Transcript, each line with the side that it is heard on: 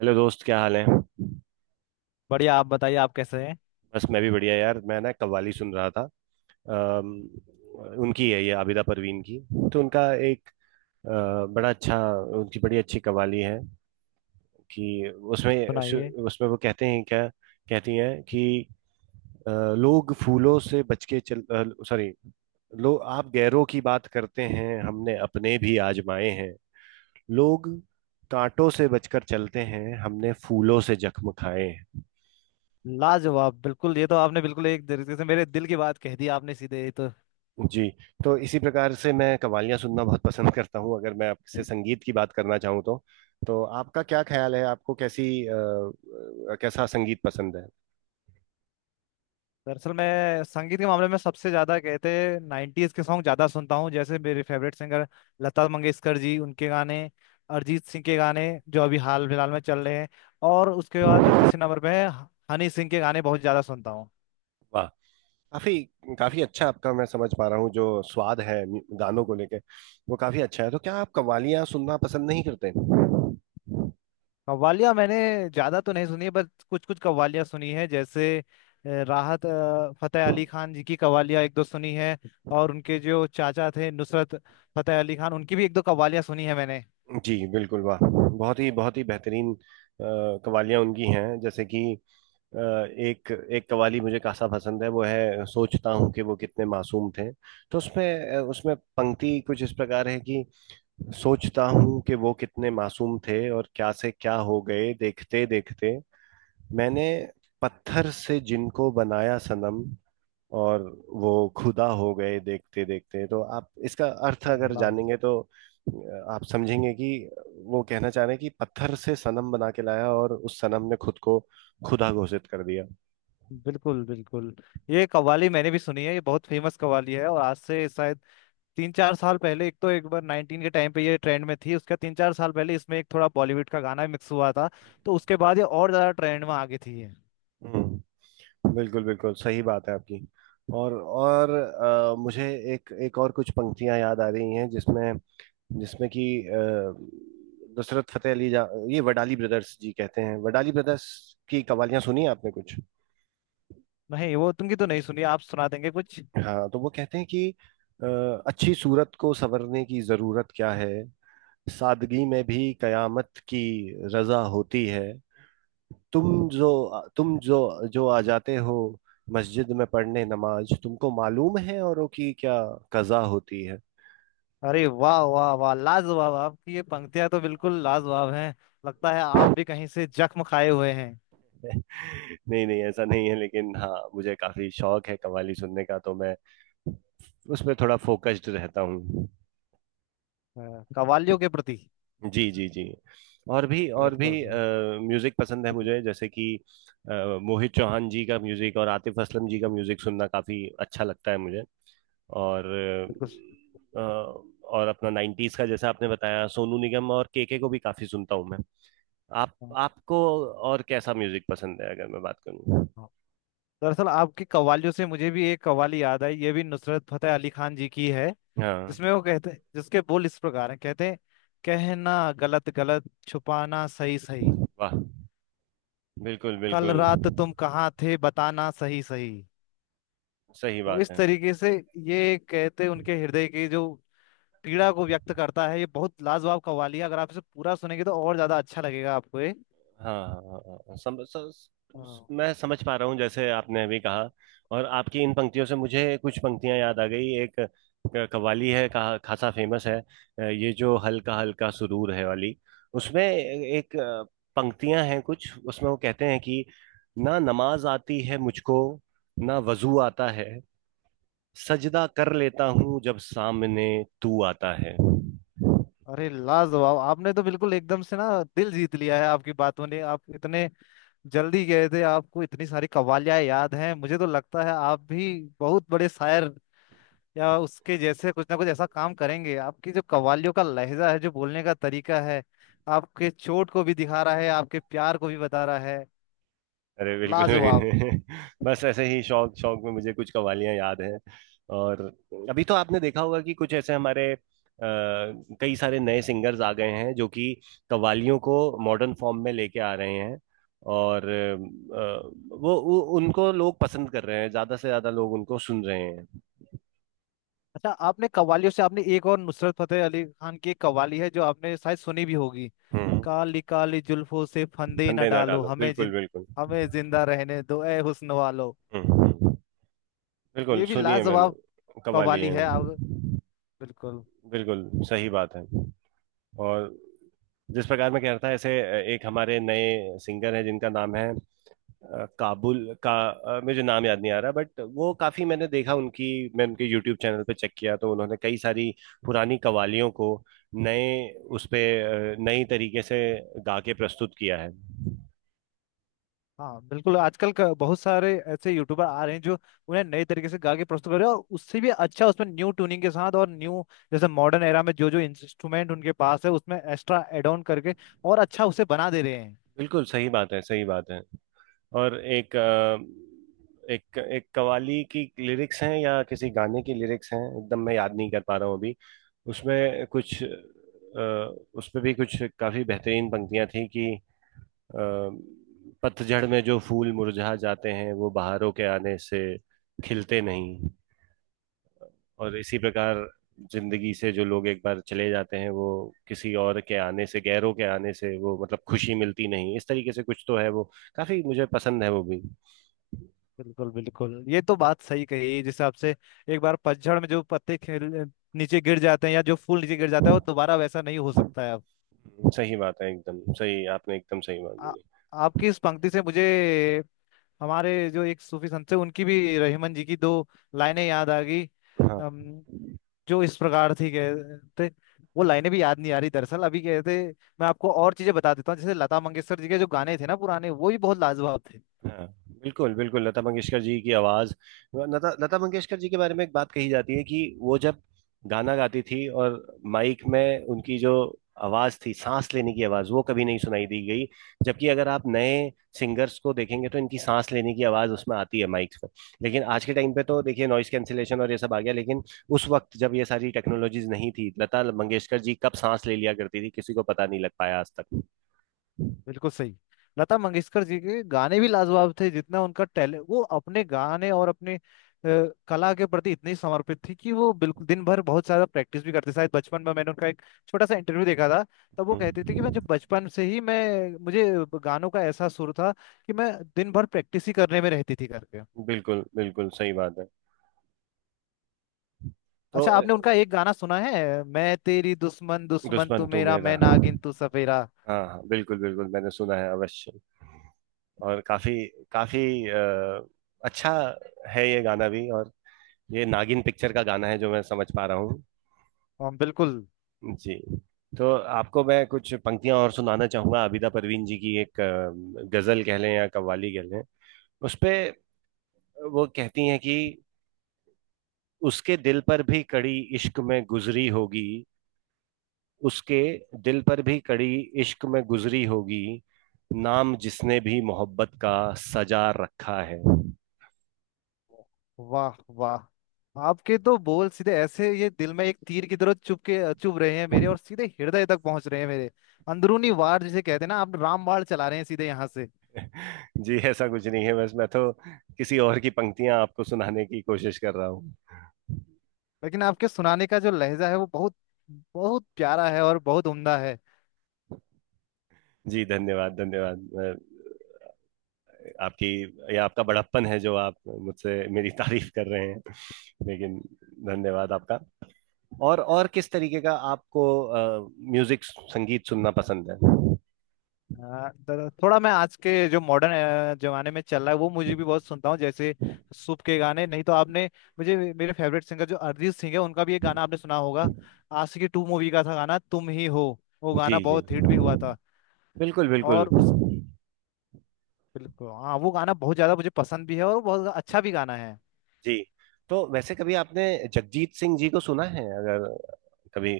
right: Hello दोस्त, क्या हाल है।
left: बढ़िया। आप बताइए, आप कैसे हैं?
right: बस, मैं भी बढ़िया यार। मैं ना कव्वाली सुन रहा था। अम्म, उनकी है, ये आबिदा परवीन की। तो उनका एक बड़ा अच्छा। उनकी बड़ी अच्छी कव्वाली है कि उसमें
left: सुनाइए।
right: उसमें वो कहते हैं क्या। कहती हैं कि अ, लोग फूलों से बच के चल। सॉरी। लोग, आप गैरों की बात करते हैं, हमने अपने भी आजमाए हैं। लोग कांटों से बचकर चलते हैं, हमने फूलों से जख्म खाए हैं।
left: लाजवाब! बिल्कुल, ये तो आपने बिल्कुल एक तरीके से मेरे दिल की बात कह दी आपने, सीधे ये तो।
right: जी। तो इसी प्रकार से मैं कवालियां सुनना बहुत पसंद करता हूँ। अगर मैं आपसे संगीत की बात करना चाहूँ तो। तो आपका क्या ख्याल है, आपको कैसा संगीत पसंद है।
left: दरअसल मैं संगीत के मामले में सबसे ज्यादा, कहते हैं, नाइन्टीज के सॉन्ग ज्यादा सुनता हूँ। जैसे मेरे फेवरेट सिंगर लता मंगेशकर जी, उनके गाने। अरिजीत सिंह के गाने जो अभी हाल फिलहाल में चल रहे हैं। और उसके बाद जो तीसरे नंबर पे है, हनी सिंह के गाने बहुत ज्यादा सुनता हूँ।
right: वाह। काफी काफी अच्छा। आपका मैं समझ पा रहा हूँ जो स्वाद है गानों को लेके, वो काफी अच्छा है। तो क्या आप कवालियां सुनना पसंद नहीं करते।
left: कव्वालियाँ मैंने ज़्यादा तो नहीं सुनी है, बस कुछ कुछ कव्वालियाँ सुनी है। जैसे राहत फतेह अली खान जी की कव्वालियाँ एक दो सुनी है। और उनके जो चाचा थे, नुसरत फतेह अली खान, उनकी भी एक दो कव्वालियाँ सुनी है मैंने।
right: जी बिल्कुल। वाह, बहुत ही बेहतरीन कवालियां उनकी हैं। जैसे कि एक एक कवाली मुझे खासा पसंद है, वो है "सोचता हूँ कि वो कितने मासूम थे"। तो उसमें पंक्ति कुछ इस प्रकार है कि "सोचता हूँ कि वो कितने मासूम थे और क्या से क्या हो गए देखते देखते, मैंने पत्थर से जिनको बनाया सनम, और वो खुदा हो गए देखते देखते"। तो आप इसका अर्थ अगर
left: अल्लाह!
right: जानेंगे तो आप समझेंगे कि वो कहना चाह रहे हैं कि पत्थर से सनम बना के लाया, और उस सनम ने खुद को खुदा घोषित कर दिया।
left: बिल्कुल बिल्कुल। ये कव्वाली मैंने भी सुनी है। ये बहुत फेमस कव्वाली है। और आज से शायद तीन चार साल पहले, एक तो एक बार नाइनटीन के टाइम पे ये ट्रेंड में थी, उसका तीन चार साल पहले इसमें एक थोड़ा बॉलीवुड का गाना मिक्स हुआ था। तो उसके बाद ये और ज़्यादा ट्रेंड में आ गई थी ये।
right: हम्म। बिल्कुल बिल्कुल सही बात है आपकी। और मुझे एक एक और कुछ पंक्तियां याद आ रही हैं जिसमें, जिसमें कि अ, नुसरत फतेह अली जा ये वडाली ब्रदर्स जी कहते हैं। वडाली ब्रदर्स की कवालियां सुनी हैं आपने कुछ।
left: नहीं, वो तुमकी तो नहीं सुनी। आप सुना देंगे कुछ?
right: हाँ, तो वो कहते हैं कि अ, "अच्छी सूरत को संवरने की जरूरत क्या है, सादगी में भी कयामत की रजा होती है। तुम जो तुम जो जो आ जाते हो मस्जिद में पढ़ने नमाज, तुमको मालूम है औरों की क्या कजा होती है"।
left: अरे वाह वाह वाह, लाजवाब! आपकी ये पंक्तियां तो बिल्कुल लाजवाब हैं। लगता है आप भी कहीं से जख्म खाए हुए हैं।
right: नहीं नहीं, ऐसा नहीं है, लेकिन हाँ, मुझे काफी शौक है कव्वाली सुनने का, तो मैं उस पर थोड़ा फोकस्ड रहता हूँ।
left: कव्वालियों के प्रति।
right: जी, जी, जी। और भी, और भी
left: बिल्कुल सही,
right: म्यूजिक पसंद है मुझे। जैसे कि अ, मोहित चौहान जी का म्यूजिक और आतिफ असलम जी का म्यूजिक सुनना काफी अच्छा लगता है मुझे। और
left: बिल्कुल सही।
right: अ, और अपना 90s का, जैसा आपने बताया, सोनू निगम और केके को भी काफी सुनता हूँ मैं। आप
left: हाँ,
right: आपको और कैसा म्यूजिक पसंद है अगर मैं बात करूँ।
left: हाँ। दरअसल आपकी कव्वालियों से मुझे भी एक कव्वाली याद आई। ये भी नुसरत फतेह अली खान जी की है,
right: हाँ।
left: जिसमें वो कहते हैं, जिसके बोल इस प्रकार हैं, कहते हैं, कहना गलत गलत, छुपाना सही सही।
right: वाह, बिल्कुल
left: कल
right: बिल्कुल
left: रात तुम कहाँ थे, बताना सही सही।
right: सही
left: वो
right: बात
left: इस
right: है।
left: तरीके से ये कहते, उनके हृदय की जो पीड़ा को व्यक्त करता है, ये बहुत लाजवाब कव्वाली है। अगर आप इसे पूरा सुनेंगे तो और ज्यादा अच्छा लगेगा आपको ये।
right: हाँ हाँ, हाँ, हाँ,
left: हाँ।
right: मैं समझ पा रहा हूँ जैसे आपने अभी कहा। और आपकी इन पंक्तियों से मुझे कुछ पंक्तियां याद आ गई। एक कव्वाली है का, खासा फेमस है, ये जो "हल्का हल्का सुरूर है" वाली। उसमें एक पंक्तियां हैं कुछ। उसमें वो कहते हैं कि "ना नमाज आती है मुझको, ना वजू आता है, सजदा कर लेता हूँ जब सामने तू आता है"।
left: अरे लाजवाब! आपने तो बिल्कुल एकदम से ना दिल जीत लिया है, आपकी बातों ने। आप इतने जल्दी गए थे, आपको इतनी सारी कव्वालियां याद हैं। मुझे तो लगता है आप भी बहुत बड़े शायर या उसके जैसे कुछ ना कुछ ऐसा काम करेंगे। आपकी जो कव्वालियों का लहजा है, जो बोलने का तरीका है, आपके चोट को भी दिखा रहा है, आपके प्यार को भी बता रहा है।
right: अरे बिल्कुल
left: लाजवाब।
right: नहीं। बस ऐसे ही शौक शौक में मुझे कुछ कवालियां याद हैं। और अभी तो आपने देखा होगा कि कुछ ऐसे हमारे कई सारे नए सिंगर्स आ गए हैं जो कि कवालियों को मॉडर्न फॉर्म में लेके आ रहे हैं। और वो उनको लोग पसंद कर रहे हैं, ज्यादा से ज्यादा लोग उनको सुन रहे हैं।
left: अच्छा आपने कव्वालियों से, आपने एक और नुसरत फतेह अली खान की एक कव्वाली है जो आपने शायद सुनी भी होगी।
right: हम्म।
left: काली काली जुल्फों से फंदे न
right: फंदे ना
left: डालो
right: डालो,
left: हमें,
right: बिल्कुल
left: जिन
right: बिल्कुल।
left: हमें जिंदा रहने दो ए हुस्न वालो।
right: हम्म हम्म, बिल्कुल।
left: ये भी
right: सुनिए,
left: लाजवाब
right: मैंने कवाली
left: कव्वाली
right: है।
left: है आप। बिल्कुल।
right: बिल्कुल सही बात है। और जिस प्रकार मैं कह रहा था, ऐसे एक हमारे नए सिंगर हैं जिनका नाम है काबुल का। मुझे नाम याद नहीं आ रहा, बट वो काफी, मैंने देखा उनकी। मैं उनके यूट्यूब चैनल पे चेक किया तो उन्होंने कई सारी पुरानी कवालियों को, नए, उस पे नई तरीके से गा के प्रस्तुत किया है।
left: हाँ, बिल्कुल। आजकल बहुत सारे ऐसे यूट्यूबर आ रहे हैं जो उन्हें नए तरीके से गा के प्रस्तुत कर रहे हैं। और उससे भी अच्छा, उसमें न्यू ट्यूनिंग के साथ और न्यू, जैसे मॉडर्न एरा में जो जो इंस्ट्रूमेंट उनके पास है उसमें एक्स्ट्रा एड ऑन करके और अच्छा उसे बना दे रहे हैं।
right: बिल्कुल सही बात है, सही बात है। और एक अ, एक एक कवाली की लिरिक्स हैं या किसी गाने की लिरिक्स हैं, एकदम मैं याद नहीं कर पा रहा हूँ अभी। उसमें कुछ अ, उसमें भी कुछ काफी बेहतरीन पंक्तियां थी कि "पतझड़ में जो फूल मुरझा जाते हैं वो बहारों के आने से खिलते नहीं"। और इसी प्रकार जिंदगी से जो लोग एक बार चले जाते हैं, वो किसी और के आने से, गैरों के आने से, वो, मतलब, खुशी मिलती नहीं, इस तरीके से कुछ तो है वो। काफी मुझे पसंद है वो भी।
left: बिल्कुल बिल्कुल, ये तो बात सही कही। जिस हिसाब से एक बार पतझड़ में जो पत्ते खेल नीचे गिर जाते हैं, या जो फूल नीचे गिर जाता है, वो दोबारा वैसा नहीं हो सकता है अब।
right: सही बात है, एकदम सही, आपने एकदम सही बात
left: आ,
right: बोली।
left: आपकी इस पंक्ति से मुझे हमारे जो एक सूफी संत थे, उनकी भी, रहीमन जी की दो लाइनें याद आ गई।
right: हाँ
left: अम, जो इस प्रकार थी, कहते, वो लाइनें भी याद नहीं आ रही दरअसल अभी, कहते। मैं आपको और चीजें बता देता हूँ। जैसे लता मंगेशकर जी के जो गाने थे ना पुराने, वो भी बहुत लाजवाब थे।
right: हाँ, बिल्कुल बिल्कुल। लता मंगेशकर जी की आवाज। लता लता मंगेशकर जी के बारे में एक बात कही जाती है कि वो जब गाना गाती थी, और माइक में उनकी जो आवाज थी, सांस लेने की आवाज, वो कभी नहीं सुनाई दी गई। जबकि अगर आप नए सिंगर्स को देखेंगे तो इनकी सांस लेने की आवाज उसमें आती है माइक में। लेकिन आज के टाइम पे तो देखिए नॉइस कैंसिलेशन और ये सब आ गया, लेकिन उस वक्त जब ये सारी टेक्नोलॉजीज नहीं थी, लता मंगेशकर जी कब सांस ले लिया करती थी किसी को पता नहीं लग पाया आज तक।
left: बिल्कुल सही। लता मंगेशकर जी के गाने भी लाजवाब थे। जितना उनका टैलेंट, वो अपने गाने और अपने कला के प्रति इतनी समर्पित थी कि वो बिल्कुल दिन भर बहुत ज्यादा प्रैक्टिस भी करते। शायद बचपन में मैंने उनका एक छोटा सा इंटरव्यू देखा था, तब वो कहते थे कि मैं
right: हम्म,
left: जब बचपन से ही, मैं मुझे गानों का ऐसा सुर था कि मैं दिन भर प्रैक्टिस ही करने में रहती थी करके।
right: बिल्कुल बिल्कुल सही बात है। तो
left: अच्छा आपने उनका एक गाना सुना है, मैं तेरी दुश्मन, दुश्मन
right: दुश्मन
left: तू
right: तू
left: मेरा,
right: मेरा।
left: मैं नागिन तू सफेरा?
right: हाँ हाँ, बिल्कुल बिल्कुल, मैंने सुना है अवश्य। और काफी काफी अ, अच्छा है ये गाना भी। और ये नागिन पिक्चर का गाना है, जो मैं समझ पा रहा हूँ।
left: हाँ, बिल्कुल।
right: जी। तो आपको मैं कुछ पंक्तियां और सुनाना चाहूंगा, आबिदा परवीन जी की एक गजल कह लें या कव्वाली कह लें, उस पे। वो कहती हैं कि "उसके दिल पर भी कड़ी इश्क में गुजरी होगी, उसके दिल पर भी कड़ी इश्क में गुजरी होगी, नाम जिसने भी मोहब्बत का सजा रखा है"।
left: वाह वाह! आपके तो बोल सीधे ऐसे ये दिल में एक तीर की तरह चुभ के चुभ रहे हैं मेरे, और सीधे हृदय तक पहुंच रहे हैं मेरे। अंदरूनी वार जिसे कहते हैं ना, आप राम बाण चला रहे हैं सीधे यहाँ से।
right: जी, ऐसा कुछ नहीं है, बस मैं तो किसी और की पंक्तियां आपको सुनाने की कोशिश कर रहा हूँ।
left: लेकिन आपके सुनाने का जो लहजा है वो बहुत बहुत प्यारा है और बहुत उम्दा है।
right: जी, धन्यवाद, धन्यवाद। आपकी या आपका बड़प्पन है जो आप मुझसे मेरी तारीफ कर रहे हैं। लेकिन, धन्यवाद आपका। और किस तरीके का आपको म्यूजिक, संगीत सुनना पसंद है।
left: हाँ, तो थोड़ा मैं आज के जो मॉडर्न जमाने में चल रहा है वो मुझे भी बहुत सुनता हूँ। जैसे सूप के गाने, नहीं तो आपने, मुझे मेरे फेवरेट सिंगर जो अरिजीत सिंह है उनका भी एक गाना आपने सुना होगा, आशिकी टू मूवी का था गाना, तुम ही हो। वो गाना
right: जी जी,
left: बहुत हिट भी हुआ था।
right: बिल्कुल बिल्कुल।
left: और उस, बिल्कुल हाँ, वो गाना बहुत ज्यादा मुझे पसंद भी है और वो बहुत अच्छा भी गाना है।
right: जी, तो वैसे कभी आपने जगजीत सिंह जी को सुना है, अगर कभी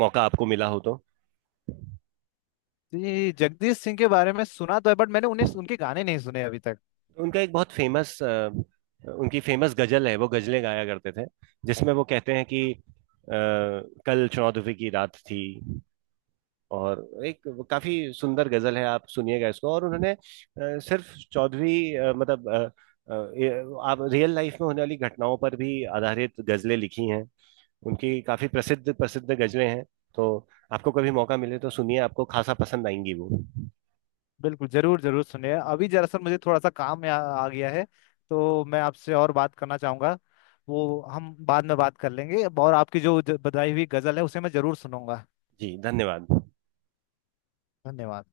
right: मौका आपको मिला हो तो।
left: जी, जगदीश सिंह के बारे में सुना तो है, बट मैंने उन्हें, उनके गाने नहीं सुने अभी तक।
right: उनका एक बहुत फेमस, उनकी फेमस गजल है, वो गजलें गाया करते थे। जिसमें वो कहते हैं कि "कल चौदहवीं की रात थी", और एक काफी सुंदर गजल है, आप सुनिएगा इसको। और उन्होंने सिर्फ चौदहवीं, मतलब, अ, आप रियल लाइफ में होने वाली घटनाओं पर भी आधारित गजलें लिखी हैं उनकी, काफी प्रसिद्ध प्रसिद्ध गजलें हैं। तो आपको कभी मौका मिले तो सुनिए, आपको खासा पसंद आएंगी वो।
left: बिल्कुल, जरूर जरूर सुने। अभी दरअसल मुझे थोड़ा सा काम आ गया है, तो मैं आपसे और बात करना चाहूंगा। वो हम बाद में बात कर लेंगे, और आपकी जो बताई हुई गजल है उसे मैं जरूर सुनूंगा।
right: जी, धन्यवाद।
left: धन्यवाद।